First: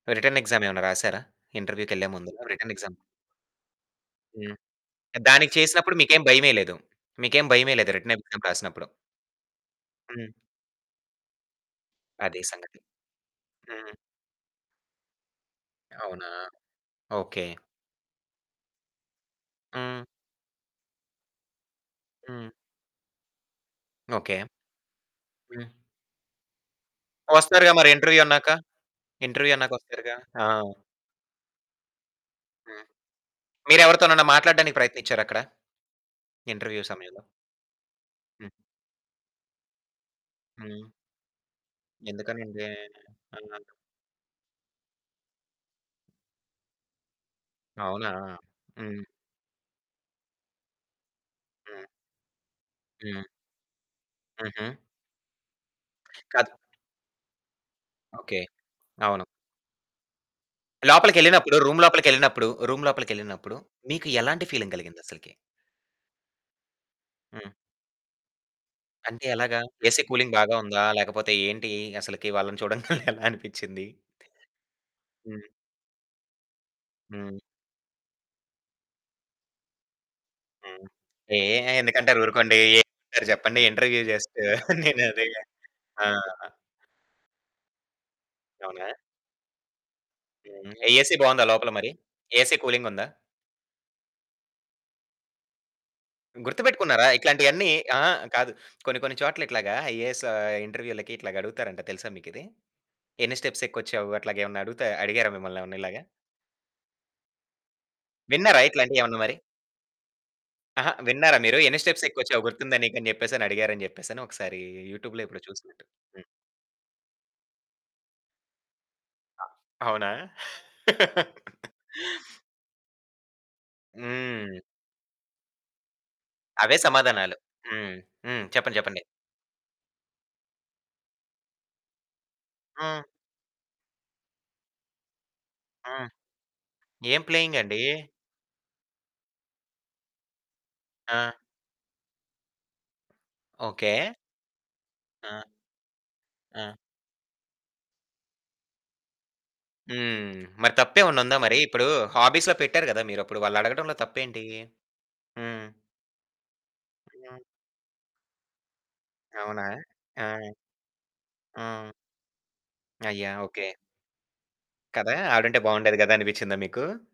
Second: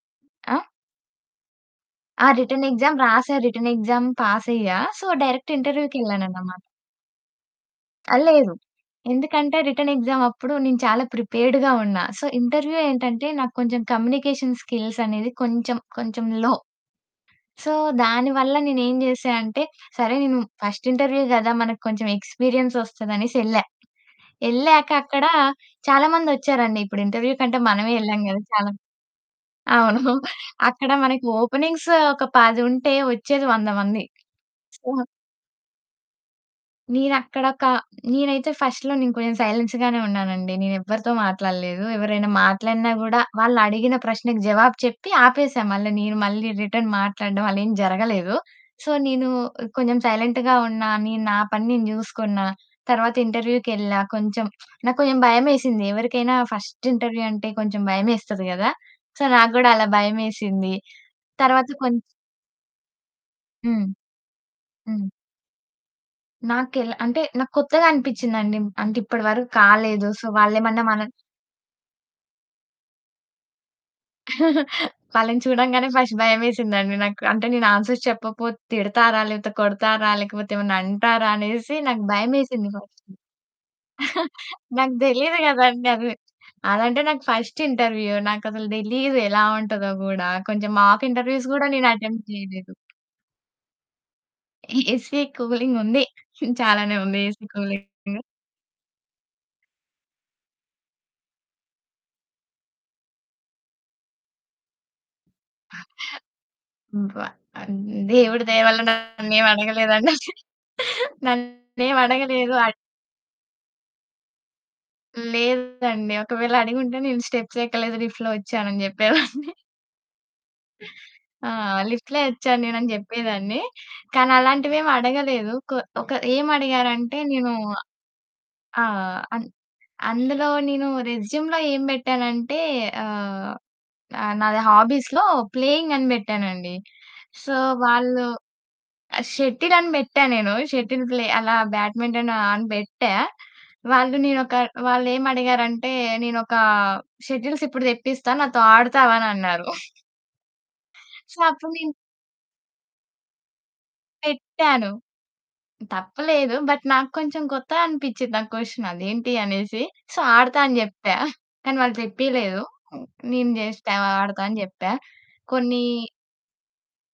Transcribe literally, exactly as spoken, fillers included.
Return ఆ! Exam ఏమైనా రాసారా ఇంటర్వ్యూకెళ్ళే ఆ! ముందు రిటెన్ రిటన్ ఎక్సామ్. ఎక్సామ్ రాసా రిటెన్ ఎక్సామ్ హ్మ్. పాసయ్యా. సో, దానికి డైరెక్ట్ చేసినప్పుడు మీకేం ఇంటర్వ్యూకెళ్ళానన్నమాట. భయమేయలేదు. మీకేం భయమేయ లేదు రిటన్ ఆ! ఎక్సామ్ లేదు. రాసినప్పుడు. ఎందుకంటే రిటెన్ హ్మ్. ఎక్సామప్పుడు నేను చాలా ప్రిపేర్డ్‌గా ఉన్నా, సో, అదీ ఇంటర్వ్యూ సంగతి. ఏంటంటే నాక్కొంచెం హ్మ్. కమ్యూనికేషన్ స్కిల్స్ అనేది కొంచెం కొంచెం అవునా! లో. ఓకె. సో, దాని వల్ల నేనేం చేశా అంటే, హ్మ్. సరే, నేను ఫస్ట్ ఇంటర్వ్యూ కదా, మనకు కొంచెం హ్మ్. ఎక్స్పీరియన్స్ ఒస్తదనేసెళ్ళా. ఓకె. ఎళ్ళాక అక్కడ హ్మ్. చాలా మందొచ్చారండి, ఇప్పుడు ఇంటర్వ్యూ కంటే వస్తారుగా మరి మనమే ఇంటర్వ్యూ ఎళ్ళం కద అన్నాక చాలా ఇంటర్వ్యూ అన్నాక అవును వస్తారుగా. ఆ! అక్కడ మనకు ఓపెనింగ్స్ ఒక పది హ్మ్. ఉంటే వచ్చేది వంద మంది. మీరెవరితోనైనా మాట్లాడడానికి [unintelligible] ప్రయత్నించారా అక్కడ? ఇంటర్వ్యూ సమయంలో? నేనక్కడ ఒక హ్మ్. నేనైతే ఫస్ట్‌లో నేను కొంచెం సైలెన్స్ గానే ఉన్నాను అండి హ్మ్. నేనెవ్వరితో మాట్లాడలేదు, ఎవరైనా ఎందుకనండి మాట్లాడినా కూడా [unintelligible] వాళ్ళడిగిన ప్రశ్నకు జవాబు చెప్పి ఆపేసా. మళ్ళీ నేను మళ్ళీ రిటర్న్ మాట్లాడడం అలా ఏం అవునా! జరగలేదు. సో, హ్మ్. నేను కొంచెం సైలెంట్‌గా ఉన్నా నేను నా పని నేను హ్మ్. చూసుకున్న. తర్వాత హ్మ్. ఇంటర్వ్యూకెళ్ళా కొంచెం, హుహు. నాకు కొంచెం భయమేసింది ఎవరికైనా కాదు. ఫస్ట్ ఇంటర్వ్యూ అంటే కొంచెం ఓకె. భయమేస్తది కదా! సో, అవును. నాకు కూడా అలా భయమేసింది. లోపలికెళ్ళినప్పుడు తర్వాత రూమ్ కొం లోపలికెళ్ళినప్పుడు రూమ్ లోపలికెళ్ళినప్పుడు హ్మ్. మీకు ఎలాంటి ఫీలింగ్ హ్మ్. కలిగిందసలకి? నాకెల అంటే హ్మ్. నాకు కొత్తగా అనిపించింది అండి, అంటే ఇప్పటి అంటే వరకు ఎలాగా ఏసీ కాలేదు. సో, కూలింగ్ బాగా ఉందా వాళ్లేమన్నా మన లేకపోతే ఏంటి అసలకి వాళ్ళని చూడంగానే ఎలా అనిపించింది? వాళ్ళని హ్మ్. చూడంగానే ఫస్ట్ భయమేసిందండి నాకు. హ్మ్. అంటే నేను ఆన్స్వర్స్ చెప్పకపోతే తిడతారా, లేకపోతే కొడతారా లేకపోతే ఏమనా హ్మ్, అంటారా ఏహ్, అనేసి నాకు ఎందుకంటారు ఊరుకోండి భయమేసింది ఫస్ట్. చెప్పండి ఇంటర్వ్యూ జస్ట్ నాకు నేను అదేగ. తెలిదు కదా అండి, అది ఆహా! అదంటే నాకు ఫస్ట్ ఇంటర్వ్యూ నాకసలు అవునా. తెలీదు ఎలా ఉంటదో కూడా. కొంచెం హ్మ్, మాక్ ఏసీ బాగుందా ఇంటర్వ్యూస్ కూడా లోపల నేను మరి? అటెంప్ట్ ఏసీ చేయలేదు. కూలింగ్ ఉందా? ఏసీ కూలింగ్ ఉంది, చాలానే గుర్తుపెట్టుకున్నారా ఉంది ఏసీ ఇట్లాంటియన్నీ, కూలింగ్. అహా! హ్మ్. కాదు కొన్ని కొన్ని చోట్ల ఇట్లాగా ఐఏఎస్ ఇంటర్వ్యూలకి, ఇట్లా అడుగుతారంట తెలుసా మీకిది. ఎన్ని స్టెప్స్ ఎక్కిచ్చావు అట్లా ఏమన్నా అడుగుత అడిగారా మిమ్మల్ని ఏమైనా ఇలాగా? బ ఆహ్, దేవుడి దయ విన్నారా వల్ల ఇట్లాంటివి ఏమన్నా మరి? నన్నేం అడగలేదు అవి. ఆహా! విన్నారా మీరు ఎన్ని నన్నేమి స్టెప్స్ ఎ ఎక్కువ వచ్చావు అడగలేదు అ గుర్తుందా నీకు అని చెప్పేసి అడిగారు అని చెప్పేసి ఒకసారి యూట్యూబ్‌లో హ్మ్, చూసినట్టు. లేదు అండి హ్మ్. ఒకవేళ అడిగి ఉంటే నేను స్టెప్స్ ఎక్కలేదు లిఫ్ట్‌‌లో వచ్చాను అని చెప్పేవాన్ని. అ అవునా? ఆ! లిఫ్ట్‌‌లో ఇచ్చాను నేను అని చెప్పేదాన్ని కానీ హ్మ్. అలాంటివి ఏం అడగలేదు. క ఒక ఏం అవే అడిగారు అంటే సమాధానాలు. నేను హ్మ్ హ్మ్, చెప్పండి ఆ! చెప్పండి. అన్ అందులో నేను రెస్యూమ్‌లో ఏం పెట్టానంటే హ్మ్. ఆహ్, నాది హాబీస్‌లో ప్లేయింగ్ అని హ్మ్. పెట్టానండి. ఏం సో, ప్లేయింగ్ అండి? వాళ్ళు షటిల్ అని పెట్టా నేను, షటిల్ ప్లే ఆ! అలా బ్యాడ్మింటన్ అని పెట్టా. ఓకె. వాళ్ళు నేనొక వాళ్ళు ఏమి ఆ! అడిగారంటే నేనొక ఆ! షటిల్స్ ఇప్పుడు తెప్పిస్తాను నాతో ఆడతావా అనన్నారు. హ్మ్. మరి తప్పేమన్నా ఉందా సో, మరి అప్పుడు ఇప్పుడు నేను హాబీస్‌లో పెట్టారు కదా మీరు అప్పుడు వాళ్ళడగడంలో తప్పేంటి? పెట్టాను. హ్మ్. తప్పులేదు బట్ నాకు హ్మ్. కొంచెం కొత్తగా అనిపించింది ఆ క్వెషన్ అదేంటి. అవునా! అనేసి సో, ఆ! ఆడతా అని చెప్పా కానీ ఆ! వాళ్ళు తెప్పియలేదు అయ్యా! నేను ఓకె. జస్ట్ ఆడతా అని చెప్పా. కదా! ఆవిడంటే కొన్ని బాగుండేది కదా అనిపించిందా మీకు?